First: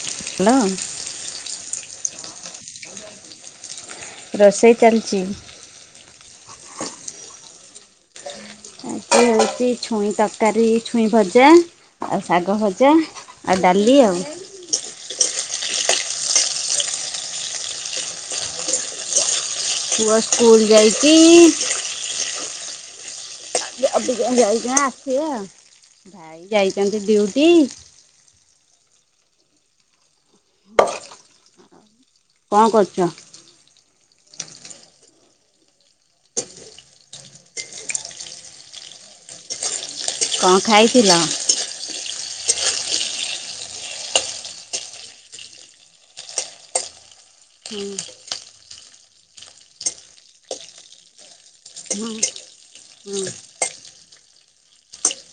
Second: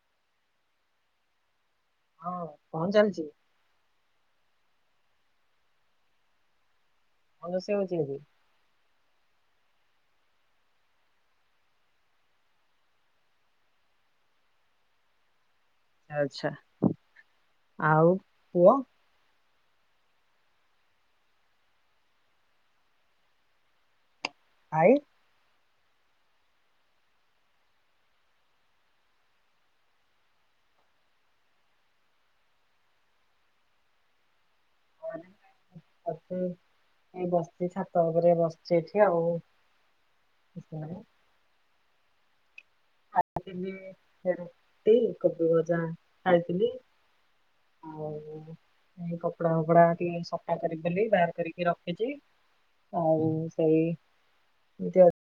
Hello ହଁ ଅଁ ରୋଷେଇ ଚାଲଚି ଭଲସେ ହଉଚି ବୋଧେ ଆଜି ହଉଚି ଛୁଇଁ ତରକାରୀ, ଛୁଇଁ ଭଜା ଆଉ ଶାଗ ଭଜା ଆଉ ଡାଲି ଆଉ ଆଛା, ଆଉ ପୁଅ ପୁଅ ସ୍କୁଲ ଯାଇଚି। ଅବିକା ଯାଇଚନି ଭାଇ? ଆସିବ ଆଉ, ଭାଇ ଯାଇଚନ୍ତି ଡ୍ୟୁଟି। କଣ କରୁଚ? [unintelligible] ଏତେ ଏଇ ବସିଚି ଛାତ ଉପରେ ବସିଚି ଏଠି ଆଉ। କଣ କିଛି ନାହିଁ ଖାଇଥିଲ? ଖାଇଥିଲି ରୁଟି, କୋବି ଭଜା ଖାଇଥିଲି। ଆଉ ଏଇ କପଡା ଫପଡା ଟିକେ ସଫା କରିବି ବୋଲି ବାହାର କରିକି ହଁ ରଖିଚି। ହଁ ଆଉ ସେଇ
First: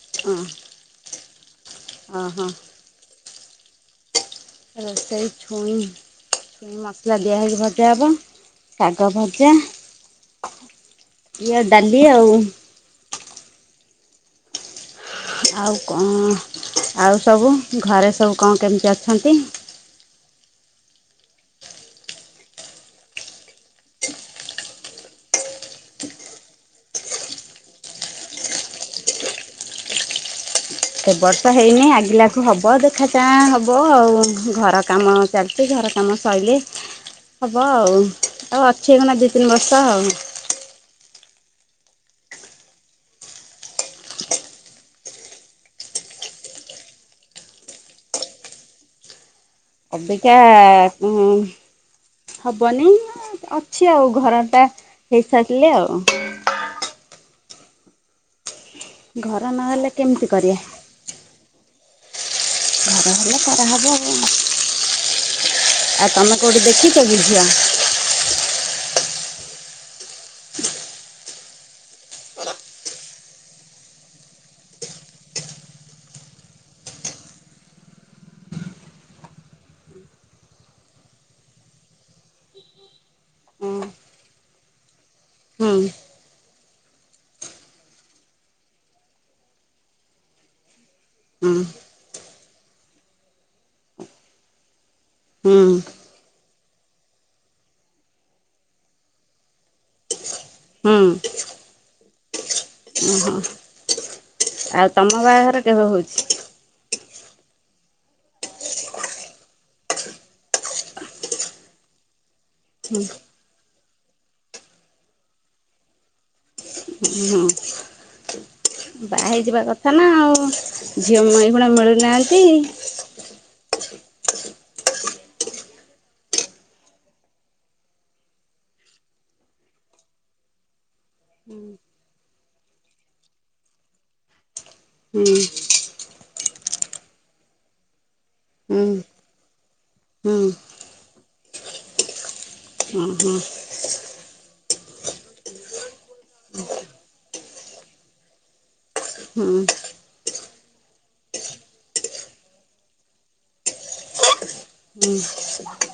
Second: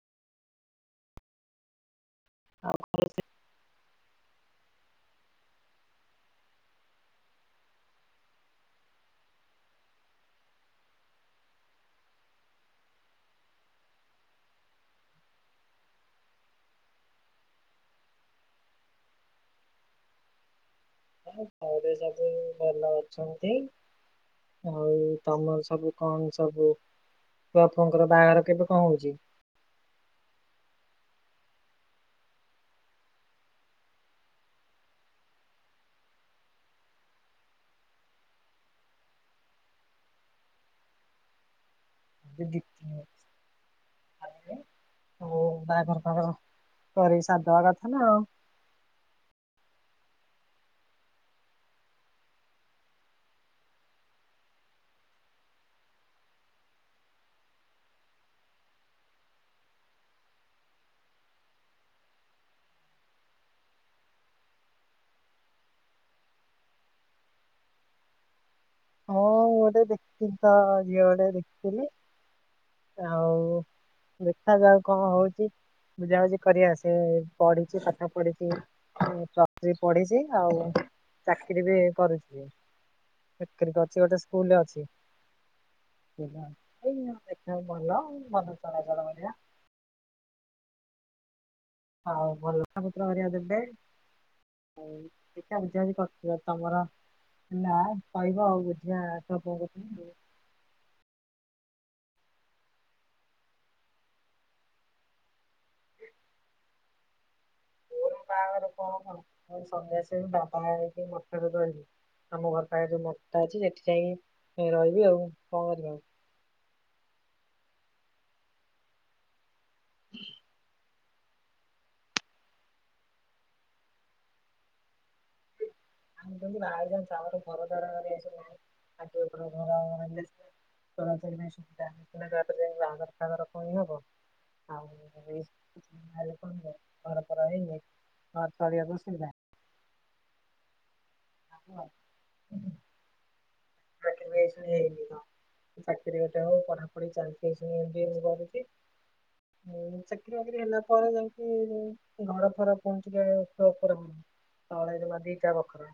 ହଁ ଅଁ ଅଁ ହ [unintelligible] ରୋଷେଇ ଛୁଇଁ ଛୁ ମସଲା ଦିଆହେଇକି ଭଜା ହେବ, ଶାଗ ଭଜା। ଇଏ ଡାଲି ଆଉ ଆଉ କଣ, ଆଉ ସବୁ, ଘରେ ସବୁ କଣ କେମତି ଅଛନ୍ତି? ଆମଘରେ ସବୁ ଭଲ ଅଛନ୍ତି। ଆଉ ତମର ସବୁ, କଣ ସବୁ ରଥବାବୁଙ୍କର ବାହାଘର କେବେ କଣ ହଉଛି? ଏତେ ବର୍ଷ ହେଇନି, ଆଗିଲାଖୁ ହେବ, ଦେଖାଚାହାଁ ହେବ ଆଉ ଘର କାମ - ଚାଲିଛି, ଘର କାମ ସଇଲେ ହବ ଆଉ, ଆଉ ଅଛିଏଇଖିନା ଦୁଇ ତିନି ବର୍ଷ ଆଉ। [unintelligible] ବାହାଘର ସାହାଘର କରିକି ସାରି ଦବା କଥା ନା ଆଉ। ଅବିକା ଉ - ହବନି, ଅଛି ଆଉ, ଘର ଟା ହେଇସାରିଲେ ଆଉ। ଘର ନହେଲେ କେମିତି କରିବା? ଘର ହେଲେ କରା ହବ ଆ, ଆଉ ତମେ କେଉଁଠି ଦେଖଛ କି ଝିଅ? ହଁ ମୁଁ ଗୋଟେ ଦେଖିଥିଲି ତ, ଝିଅ ଗୋଟେ ଦେଖିଥିଲି ଆଉ - ଦେଖା ଯାଉ କଣ ହଉଛି? ବୁଝାବୁଝି କରି ଆସେ ପଢୁଚି ପାଠ ପଢିଛି। ପ୍ଲସ ଥ୍ରୀ ପଢିଛି ଆଉ ଚାକିରି ବି କରୁଛି। ହୁଁ [unintelligible] ସ୍କୁଲରେ ଅଛି। ହୁଁ। [unintelligible] ହୁଁ। ହଉ ମଲକ୍ଷମୁତ ମଦବେ [unintelligible] ହଉ କି ହୁଁ କାର୍ଯ୍ୟ ଆଜି କରିିଥିଲ ତମର? ନା କହିବ ଆଉ ବୁଝିିବା ତ [unintelligible] ହୁଁ। ଓହୋ [inaudible] ଆଉ ତମ ବାହାଘର କେବେ ହଉଛି? ମୋର ବାହାଘରେ କଣ କାମ ସନ୍ୟାସୀ ହେବି କି ବାବା ହେଇକି ମଠ ରେ ରହିବି ଆମ ଘର ପାଣି ହୁଁ ଯୋଉ ମଟା ଅଛି ସେଠି ଯାଇକି ରହିବି ଆଉ କଣ କରିବି ଆଉ? ହୁଁ। ବା ହେଇଯିବା କଥା ନା ଆଉ ଝିଅ ଏଇଖୁଣା ମିଳୁନାହାନ୍ତି। ଆମୁ ଆଜ ସବର [unintelligible] ା ଆଧାର କାର୍ର ଇ ହବ [unintelligible] ହୁଁ ଆଉ ଘରଇ ଚିବାସ ହୁଁ [unintelligible] ହୁଁ। [unintelligible] ହଁ ହଁ। [unintelligible] ଚାକିରୀ ଗୋଟେ ହଉ ପଢାପଢି [unintelligible] ହଁ ହୁଁ ଚାକିରି ବାକିରି ହେଲା ପରେ ଯାଉକି ଘରଫର ପହଞ୍ଚିଲେ ଉପରେ ତଳେ ଜମା ଦିଟା ବଖରା।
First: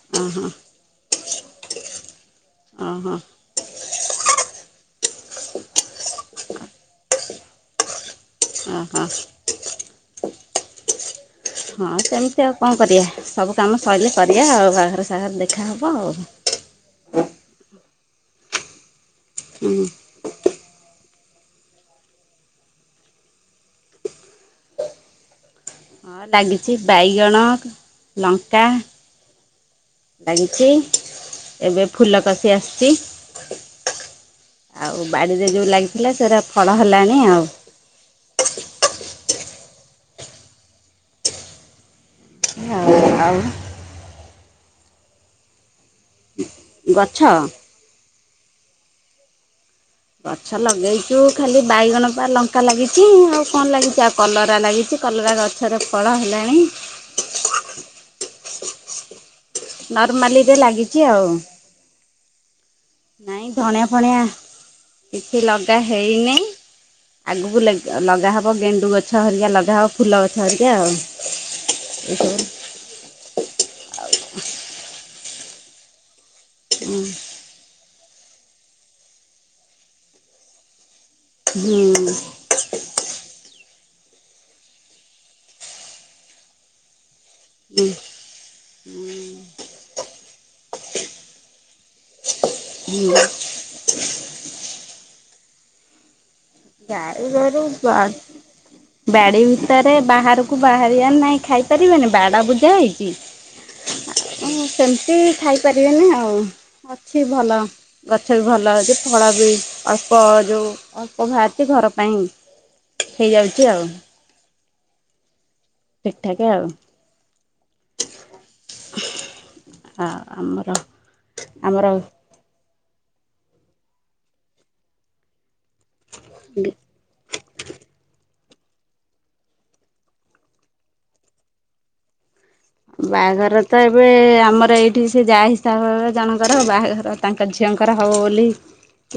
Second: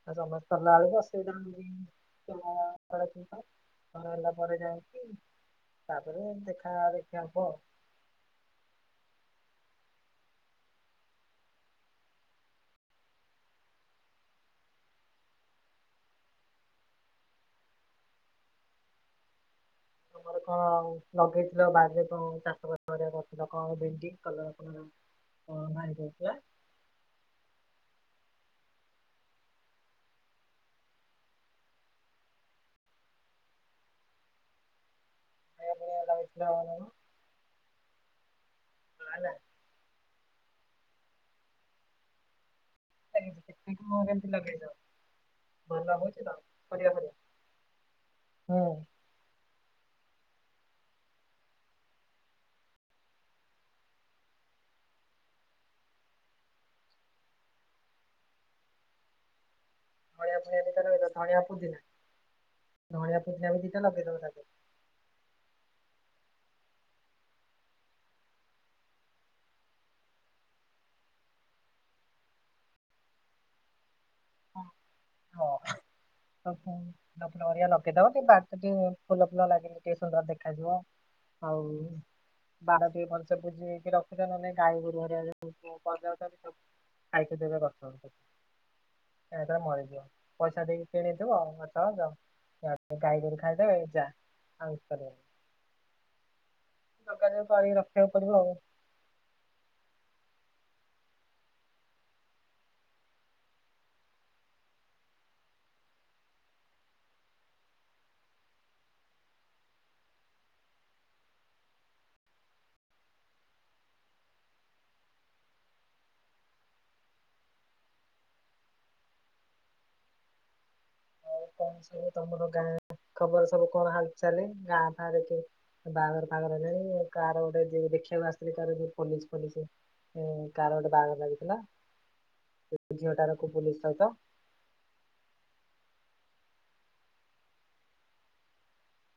[unintelligible] ଘର ହଁ ହଁ ହେଲା ପରେ ଯାଇଙ୍କି ତାପରେ ଦେଖା ଦେଖିବା କ- ଓ ହୋ। ସେମିତି ଆଉ କଣ କରିବା ସବୁ କାମ ସରିଲେ କରିବା ଆଉ ବାଘର ସାଘର ଦେଖାହେବ ଆଉ। ହୁଁ ଆମର କଣ ଲଗେଇଥିଲ ବାରିରେ କଣ ଚାଷ ବାସ କରିବା କରିଥିଲା କଣ ଭେଣ୍ଡି କଲରା ଫଲରା? ହଁ ଭାଇ। ହଁ କହୁଥିଲା ଲାଗିଛି ବାଇଗଣ ଲଙ୍କା। ଲାଗିଛି ଏବେ ଫୁଲ କଷି ଆସିଛି। ଆଉ ବାଡ଼ିରେ ଯୋଉଁ ଖାଇବା ପିଇବା ଲାଗିଥିଲା ସେଟା ଲଗେଇଥିଲ ନା ଫଳ କଣ? ହେଲାଣି ଆଉ। ହ ନା। ଆଉ ଆଉ କେତେ କି ମ ଲଗେଇନା ଭଲ ଲ ହଛି ନା [unintelligible] ଆ ଗଛ ହୁଁ। ଗଛ ଲଗେଇଛୁ ଖାଲି ବାଇଗଣ ପା ଲଙ୍କା ଲାଗିଛି ଆଉ କଣ ଲାଗିଛି ଆଉ କଲରା ଲାଗିଛି କଲରା ଗଛ ଫଳ ହେଲାଣି। ଧଣିଆ ନର୍ମାଲିରେ ପୁଣିଆ ଦା ଲାଗିଛି ଲଗେଇଦ ଆଉ ଧଣିଆ ପୁଦିନା ଧଣିଆ ନାଇଁ ପୁଦିନା ବି ଧଣିଆ ଦିଟା ଫଣିଆ ଲଗେଇଦବା ତାରେ। କିଛି ଲଗା ହେଇନି। ଆଗକୁ ଲଗାହେବ ଗେଣ୍ଡୁ ଗଛ ହରିକା ଲଗାହେବ ଫୁଲ ଗଛ ହେରିକା ଆଉ। ହୁଁ। [unintelligible] ନଡ଼ିଆ ଲକେଇଦବ ଟ ବାଟ ଟିକେ ଫୁଲ ଫୁଲ ଲାଗିନି ଟିକେ ସୁନ୍ଦର ଦେଖାଯିବ। ହଉ। ହୁଁ ହୁଁ ବାର ଟିକେ ପାଞ୍ଚ ପୋଜିଇକି ରଖୁଛାନେ ଗାଈ ଗୋରୁଆ ସବୁ ଆଇକ ଦେବେ କରଥା ଏଥରେ ମରିଯିବ ପଇସା ଦେଇକି କିଣିେଇଥିବ ଆ ଯ ତାକୁ ଗାଈ ହୁଁ କରି ଖାଇଦେବେ ଯା ଆଉ କରିହବନି। ଯାଇ ଯୋଗାଯୋଗ କରି କରିକି କୁଆ ରଖିବାକୁ ପଡିବ ଆଉ। ବାଡି ଭିତରେ ବାହାରକୁ ବାହାରିଆର ନାହିଁ ଖାଇ ପାରିବେନି ବାଡ ବୁଜା ହେଇଛିି। ସେମିତି ଖାଇପାରିବେନି ଆଉ। ଅଛି ଭଲ ଗଛ ବି ଭଲ ଅଛି, ଫଳ ବି ଅଳ୍ପ ଯୋଉ ଅଳ୍ପ ଭାର ଚି ଘର ପାଇଁ ହେଇଯାଉଛି ଆଉ। ଠିକଠାକ ଆଉ। ଆ ଆମର ଆଉ କଣ ଆମର ସବୁ ତମର ଗାଁ ଖବର ସବୁ କଣ ହାଲ ଚାଲେ ଗାଁ ଫାଁରେ କି? ବାହାଘର ଫାଘର ହେଲାଣି କାର ଗୋଟେ ଝିଅକୁ ଦେଖିବାକୁ ଆସିଥିଲେ ତାର ଯଉ ପୋଲିସ ଫୋଲିସ ହୁଁ କାର ଗୋଟେ ବାହାଘର ଲାଗିଥିଲା। ଝିଅଟାରକୁ ବାହାଘର ତ ପୋଲିସ ସହିତ ଏବେ ଆମର ଏଇଠି ସେ ଯା ତାପରେ ଜଣଙ୍କର ବାହାଘର ତାଙ୍କ ଝିଅଙ୍କର ହବ ବୋଲି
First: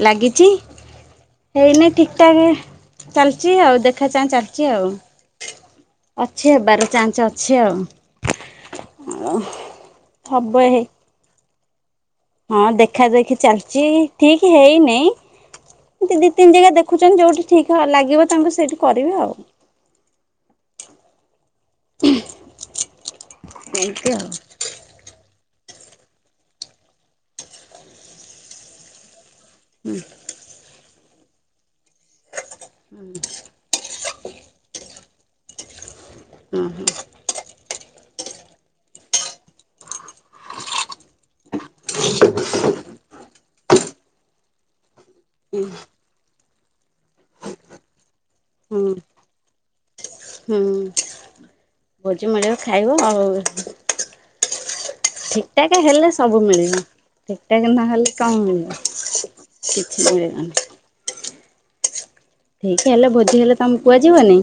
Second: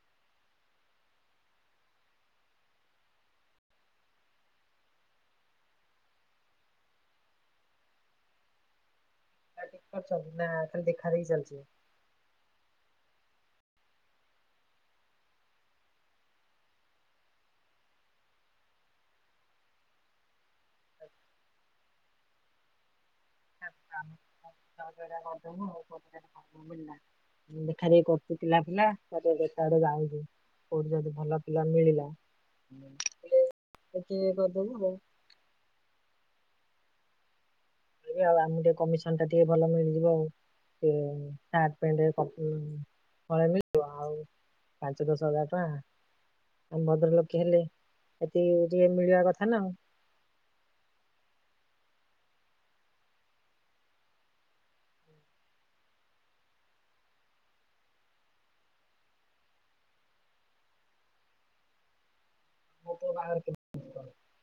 ଲାଗିଛି। ହେଇନି ଠିକଠାକ ଚାଲିଛି ଆଉ ଦେଖା ଚାହାଁ ଚାଲିଛି ଆଉ। ଅଛି ହେବାର ଚାନ୍ସ ଅଛି ଆଉ ମୁଁ [inaudible] ନାଁ ଖାଲି ଦେଖାଦେଖି ଚାଲଛି? ହଁ ଦେଖା ଦେଖି ଚାଲିଛି ଠିକ ହେଇନେଇଁ। ଏ ଦି ତିନି ଜାଗା ଦେଖୁଛନ୍ତି ଯୋଉଠି ଠିକ ଲାଗିବ ତାଙ୍କୁ ସେଇଠି କରିବେ ଆଉ। ହ ଏମତି ଆଉ। [unintelligible] ଦେଖଆଡେ ଯାଉଛି ହୁଁ କୋଉଠି ଯଦି ଭଲ ପିଲା ମିଳିଲା [inaudible] କରିଦବୁ ଆଉ। ହୁଁ ହୁଁ। ଆଉ ଆମକୁ ଟିକେ କମିଶନ ଟା ଟିକେ ଭଲ ମିଳିଯିବ ଆଉ। ସାର୍ଟ ପ୍ୟାଣ୍ଟ କପ ହଳେ ମିଳିଯିବ ଆଉ ପାଞ୍ଚ ଦଶ ହଜାର ହୁଁ ଟଙ୍କା ଆମ ଭଦ୍ର ଲୋକେ ହେଲେ ଏତିି ଟିକେ ହୁଁ ମିଳିବା କଥା ନାଉ। ହୁଁ ଭୋଜି ମଳିବ ଖାଇବ ଆଉ। ଠିକଠାକ ହେଲେ ସବୁ ମିଳିବ, ଠିକଠାକ ନହେଲେ କଣ ମିଳିବ? କିଛି ମିଳିବନି। ମୋ ଠିକି ହେଲେ ପୁଅ ବାହାଘର ଭୋଜି ହେଲେ ତମକୁ କୁହାଯିବ ନି।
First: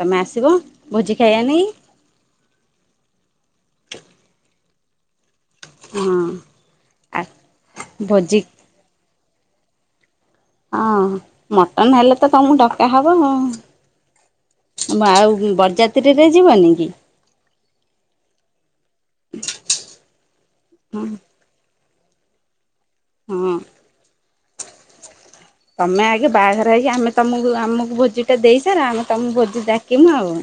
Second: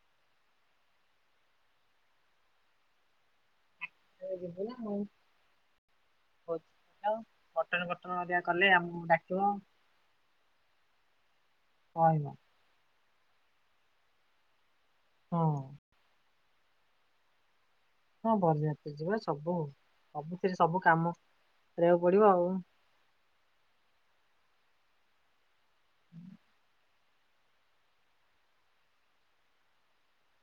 ତମେ ଆସିବ ଭୋଜି ଖାଇବା ନେଇ। ଏ ଯିବି ନା ମୁଁ? ହଁ। ଆଉ ଆ ପୋଟଳ ଫୋଟଳ ଅରିକା ଭୋଜି କଲେ ଆମକୁ ଡାକିବ? ହଁ ମଟନ ହେଲେ ତ କହିବ ତମକୁ ଡକା ହବ। ଆଉ ହଁ। ବରଯାତ୍ରୀରେ ଯିବନି କି? ହଁ ବରଯାତ୍ରୀ ଯିବା ସବୁ ସବୁଥିରେ ସବୁ ହଁ କାମ କରିବାକୁ ପଡିବ ଆଉ। ହଁ। ତମେ ଆଗେ ବାହାଘର ହେଇକି ଆମେ ତମକୁ ଆମକୁ ଭୋଜି ଟା ଦେଇ ସାର ଆମେ ତମକୁ ଭୋଜି ଡାକିମୁ ଆଉ।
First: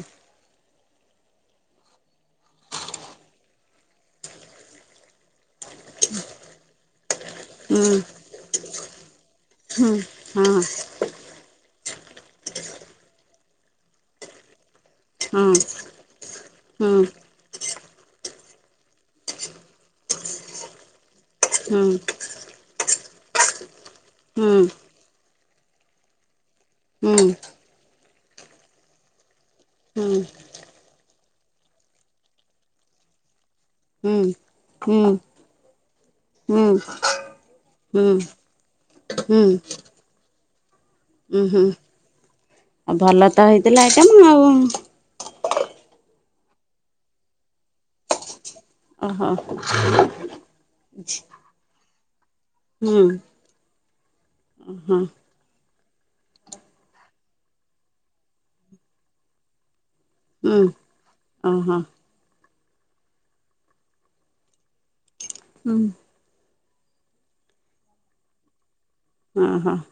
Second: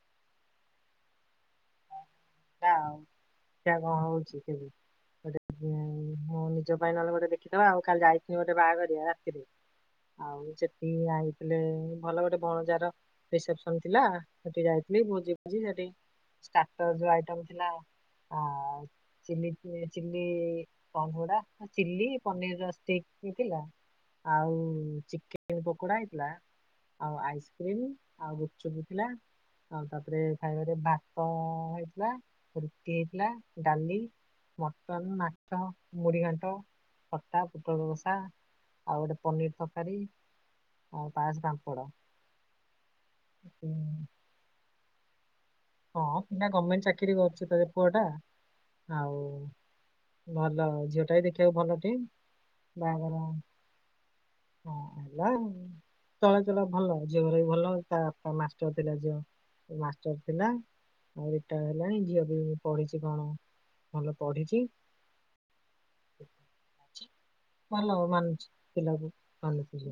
ଆଉ ଦେଖିଆ କଣ ହଉଛି କେବେ ମୁଁ ନିଜ ପାଇଁ ନହେଲେ ଗୋଟେ ଦେଖିଦବା ଆଉ ହୁଁ କାଲି ଯାଇଥିଲି ଗୋଟେ ବାହାଘରିଆ ରାତିରେ ହୁଁ ଆଉ ହଁ ଆଇଥିଲେ ଭଲ ଗୋଟେ ଭଣଜାର ରିସେପସନ ଥିଲା। ସେଠି ଯାଇଥିଲି ଭୋଜି ହଁ ଭୋଜି ସେଠି ଷ୍ଟାଟସ୍ ହୁଁ ଆଇଟମ୍ ଥିଲା ଆ ଚିଲି ଚିଲି, [unintelligible] ହୁଁ ଚିଲି ପନିର ର ଷ୍ଟିକ ଥିଲା। ହୁଁ ଆଉ ଚିକେନ ପକୋଡା ହେଇଥିଲା, ଆଉ ହୁଁ ଆଇସ୍ ଆଉ ଗୁପୁଚୁପୁ ହେଇଥିଲା ଆଉ ହୁଁ ତାପରେ ଖାଇବାରେ ଭାତ ହେଇଥିଲା। ରୁଟି ହେଇଥିଲା, ଡାଲି, ହୁଁ ହୁଁ। ମଟନ, ମାଛ ମୁଢ଼ି ଘାଣ୍ଟ ହୁଁ ଖଟା, ହୁଁ ପୁଟଳକଷା, ଆଉ ଗୋଟେ ପନିର ତରକାରୀ। ଆଉ ପାସ ଉ ହୁଁ ପାମ୍ପଡ ଆଉ ଭଲ ତ ଉଁ, ହେଇଥିଲା ଆଇଟମ୍ ଆଉ। ହଁ ପିଲା ଗଭର୍ଣ୍ଣମେଣ୍ଟ ଚାକିରି କରୁଚି ତ ପୁଅ ଟା। ଆଉ ଓହୋ ଭଲ ଝିଅ ଟେ ଦେଖିବାକୁ ଭଲ ଟେ। ହୁଁ ବାହଘର ହଁ ହେଲା। ଚଳେ ଚଳେ ଭଲ ଝିଅର ବି ଭଲ ତା ବାପ ମାଷ୍ଟର ଥିଲା ଝିଅ ମାଷ୍ଟର। ଥିଲା ହୁଁ ଆଉ ଏଇଟା ଓହୋ ହେଲାଣି ଝିଅ ବି ମୁ ପଢିଛି କଣ ଭଲ ପଢିଛି। ହୁଁ। ଭଲ ମାନୁଛି ପିଲାକୁ। ଓ ହୋ ମାନୁଛି ସେ।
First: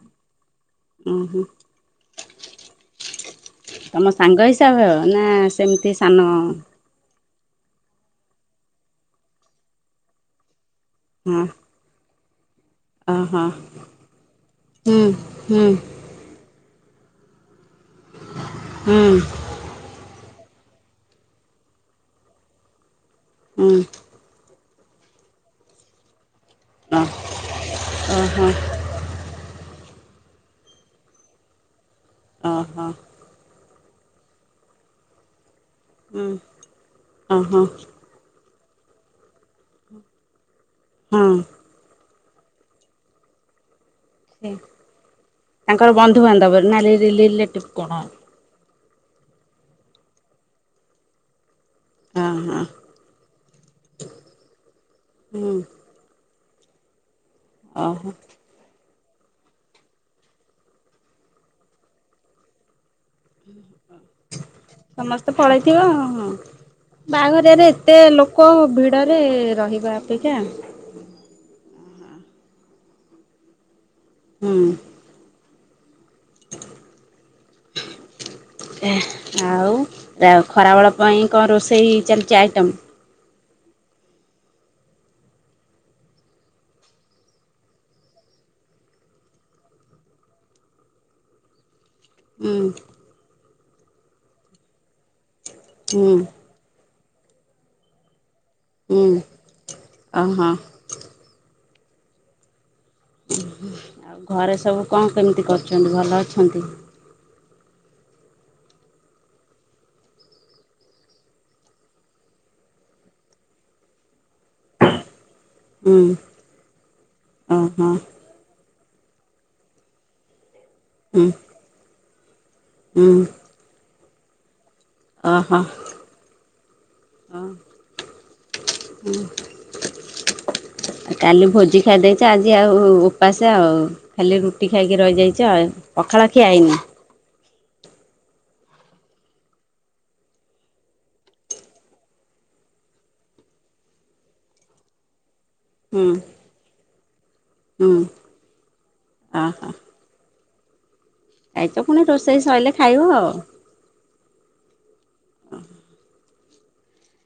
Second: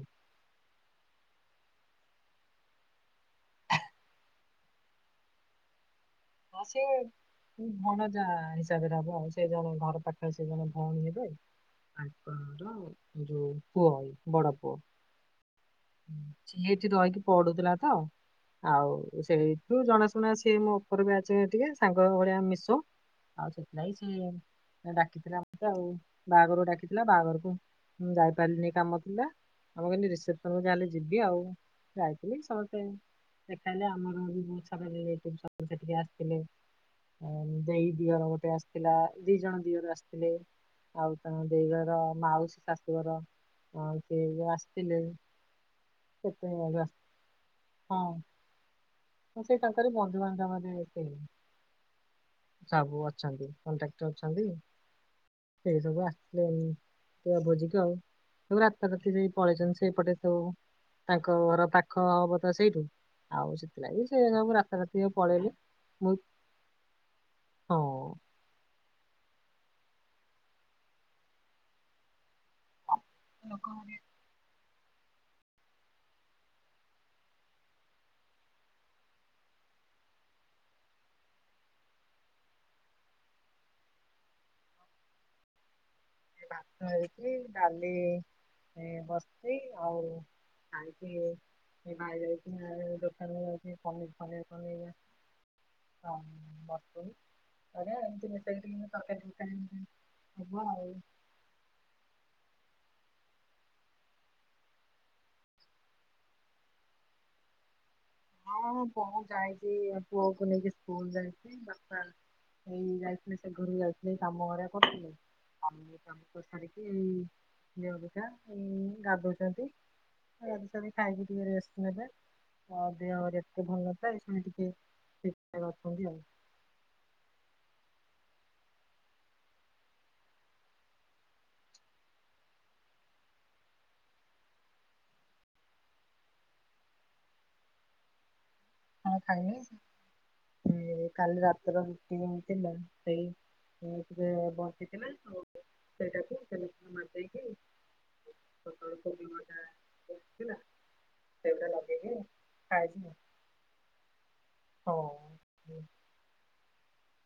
ଉ ହୁଁ। ତମ ସାଙ୍ଗ ହିସାବ ହେବ ନା ସେମିତି ସାନ? ଆ ସେ ଭଲ ଯା ହିସାବରେ ହବ ଆଉ ସେ ଜଣେ ଘର ପା ସେ ଜଣେ ଭଉଣୀ ହେବେ ହଁ ତାଙ୍କର ଓହୋ ଯୋଉ ପୁଅ ବଡ ପୁଅ। ହୁଁ ହୁଁ। ଚିଏଠି ରହିକି ପଡୁଥିଲା ତ ଆଉ ହୁଁ ସେଇ ଜଣାଶୁଣା ସିଏ ମୋ ଉପର ବ୍ୟାଚ୍ ଟିକେ ସାଙ୍ଗ ଭଳିଆ ମିଶୁ। ଆଉ ହୁଁ ସେଥିଲାଗୀ ସେଏ ଡାକିଥିଲା ମତେ ଆଉ ବାହାଘରୁ ଡାକ ଓ ଥିଲା ବାହାଘରକୁ ମୁଁ ଓହୋ ଯାଇପାରିଲିନି କାମ ଥିଲା ବାପା କହିଲେ ରିସେ ଯାହାହେଲେ ଯିବି ଆଉ ଯାଇଥିଲି ସମସ୍ତେ ଓହୋ ଦେଖାହେଲେ ଆମର ବି ସବୁ ରିଲେଟିଭ୍ ସବୁ ସେଠିକି ହୁଁ ଆସିଥିଲେ ଓହୋ ଦେଇ ଦିଅର ଗୋଟେ ଆସିଥିଲା ଦି ଜଣ ଦିଅର ଆସିଥିଲେ ଆଉ ହଁ ତାଙ୍କ ଦି ଘର। ମାଉସୀ ଶାଶୁଘର ସିଏ ସେ ବି ଆସିଥିଲେ। ତାଙ୍କର କେତେ ବନ୍ଧୁବାନ୍ଧବ ଆଡୁ ନା ରି ଆସି- ରିଲେଟିଭ୍ କଣ? ହଁ ସେଇ ତାଙ୍କରି ବନ୍ଧୁବାନ୍ଧବ ହେବେ କେଇ। ହଁ ହଁ ସବୁ ଅଛନ୍ତି କଣ୍ଟାକ୍ଟ ଅଛନ୍ତି ହୁଁ ସେଇ ସବୁ ଆ ଭୋଜିିକୁ ଆଉ। ଓହୋ ସବୁ ରାତାରାତି ଯାଇ ପଳେଇଛନ୍ତି ସେପଟେ ସବୁ ତାଙ୍କ ଘର ପାଖ ହବ ତ ସେଇଠୁ। ଆଉ ସେ ସେଥିଲାଗି ସବୁ ରାତାରାତି ସବୁ ସମସ୍ତେ ପଳେଇଲେ ପଳେଇଥିବ ମୁଁ ହଁ ବାହାଘରିଆରେ ହଁ ଏତେ ଲୋ ଲୋକ ଭିଡରେ ରହିବା ଅପେକ୍ଷା ଲୋକମାନେ ହୁଁ। ଆଉ ଖରାବେଳ ପାଇଁ କଣ ରୋଷେଇ ଚାଲିଛି ଆଇଟମ୍? ଭାତ ହେଇଚି ଡାଲି ବସିଚି ଆଉ ଖାଇକି ଏଇ ଭାଇ ଯାଉଛି ହୁଁ ଆ ଦୋକାନ ଯାଉଛି ପନିର ଫନିର। ହୁଁ ହୁଁ [unintelligible] [inaudible] ଓହୋ ହବ ଆଉ। ଆଉ ଘରେ ସବୁ କଣ କେମିତି କରୁଛନ୍ତି ଭଲ ଅଛନ୍ତି? ହଁଁ ବଉ ଯାଇଛି ପୁଅକୁ ନେଇକି ସ୍କୁଲ ଯାଇଛି ବାପା ଏଇ ଯାଇଥିଲେ ସେ ଘରୁ ଯାଇଥିଲେ କାମ କରିବା କରୁଥିଲେ। ଆମ ହୁଁ ତ ସବୁ ସାରିକି ଏଇ ଓହୋ ଝିଅ ପିଛା ହେଇ ଇ ଗାଧଉଛନ୍ତି। ସଦ ହୁଁ ଖାଇକି ଟିକେ ରେଷ୍ଟ ନେବେ ଆ ହୁଁ ଦେହ ଏତେ ଭଲ ନଥାଏ ଏ ଟିକେ ଓ ହଁ। ଠିକଠାକ ଅଛନ୍ତି [inaudible] [inaudible] [inaudible] ଆ କାଲି ଭୋଜି ଖାଇଦେଇଛି ଆଜି ଆଉ ଉପାସେ ଆଉ। ଖାଲି ରୁଟି ଖାଇକି ରହିଯାଇଛି ଆ ପଖାଳ ଖିଆ ହେଇନି। କଣ ଖାଇନୀ କାଲି ରାତିର ରୁଟିଥିଲ ସେଇ ସେଇଥିରେ ବଞ୍ଚିଚି ନା ଆଉ ହୁଁ ସେଇଟାକୁ ସେମିତି ମାରଦେଇକି ହୁଁ ସକାଳୁ ଫୁଲିବାଟା ଓହୋ ଖାଇଛ ପୁଣି ରୋଷେଇ ସରିଲେ ଖାଇବ [unintelligible] ଆଉ ହଉ।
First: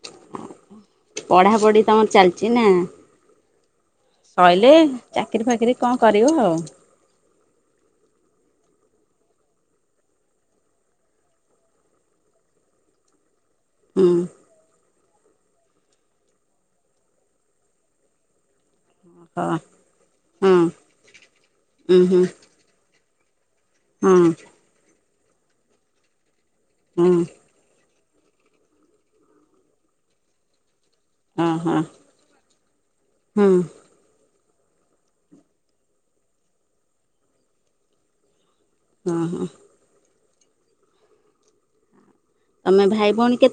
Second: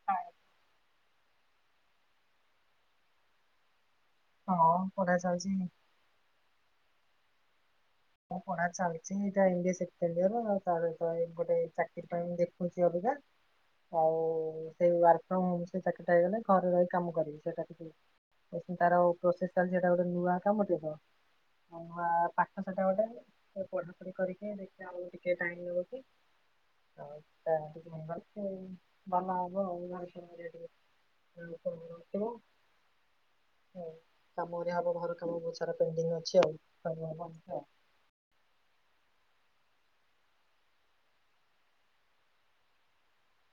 ହାଏ। ପଢାପଢି ତମର ଚାଲିଛି ନା। ହଁ ସଇଲେ ପଢା ଚାକିରି ଚାଲିଛି ଫାକିରି କଣ କରିବ ଆଉ। ମୁଁ ପଢ଼ା ଚାଲିଛି ଏଇଟା M B A second year ତାପରେ ଗୋଟେ ଚାକିରୀ ପାଇଁ ମୁଁ ଦେଖୁଛି ଅବିକା। ହୁଁ ଆଉ ସେଇ ୱାର୍କ ଫ୍ରମ ହୋମ ସେଇ ଚାକିରିଟା ହେଇଗଲେ ଘରେ ରହି କାମ କରିବି ସେଟା ସେ ତାର ହଁ ପ୍ରୋସେସ ଚାଲିଚି ସେଟା ଗୋଟେ ନୂଆ ହଁ କାମଟେ ତ ଉଁ ନୂଆ ହୁଁ ପାଠ ସେଟା ଗୋଟେ ପଢ଼ାପଢ଼ି ହଁ କରିକି ଦେଖିବା ଆଉ ଟିକେ ଟାଇମ୍ ଲାଗୁଛି ହଁ ଆଉ। [unintelligible] ସେ ଭଲ ହବ ଆଉ। ହଁ [unintelligible] ହଁ କାମରେ ହବ ଘର କାମ ବହୁତ ସାରା ପେଣ୍ଡିଙ୍ଗ ଅଛି ଆଉ। [unintelligible] ହଁ ହଁ। ତମେ ଭାଇ ଭଉଣୀ କେତେ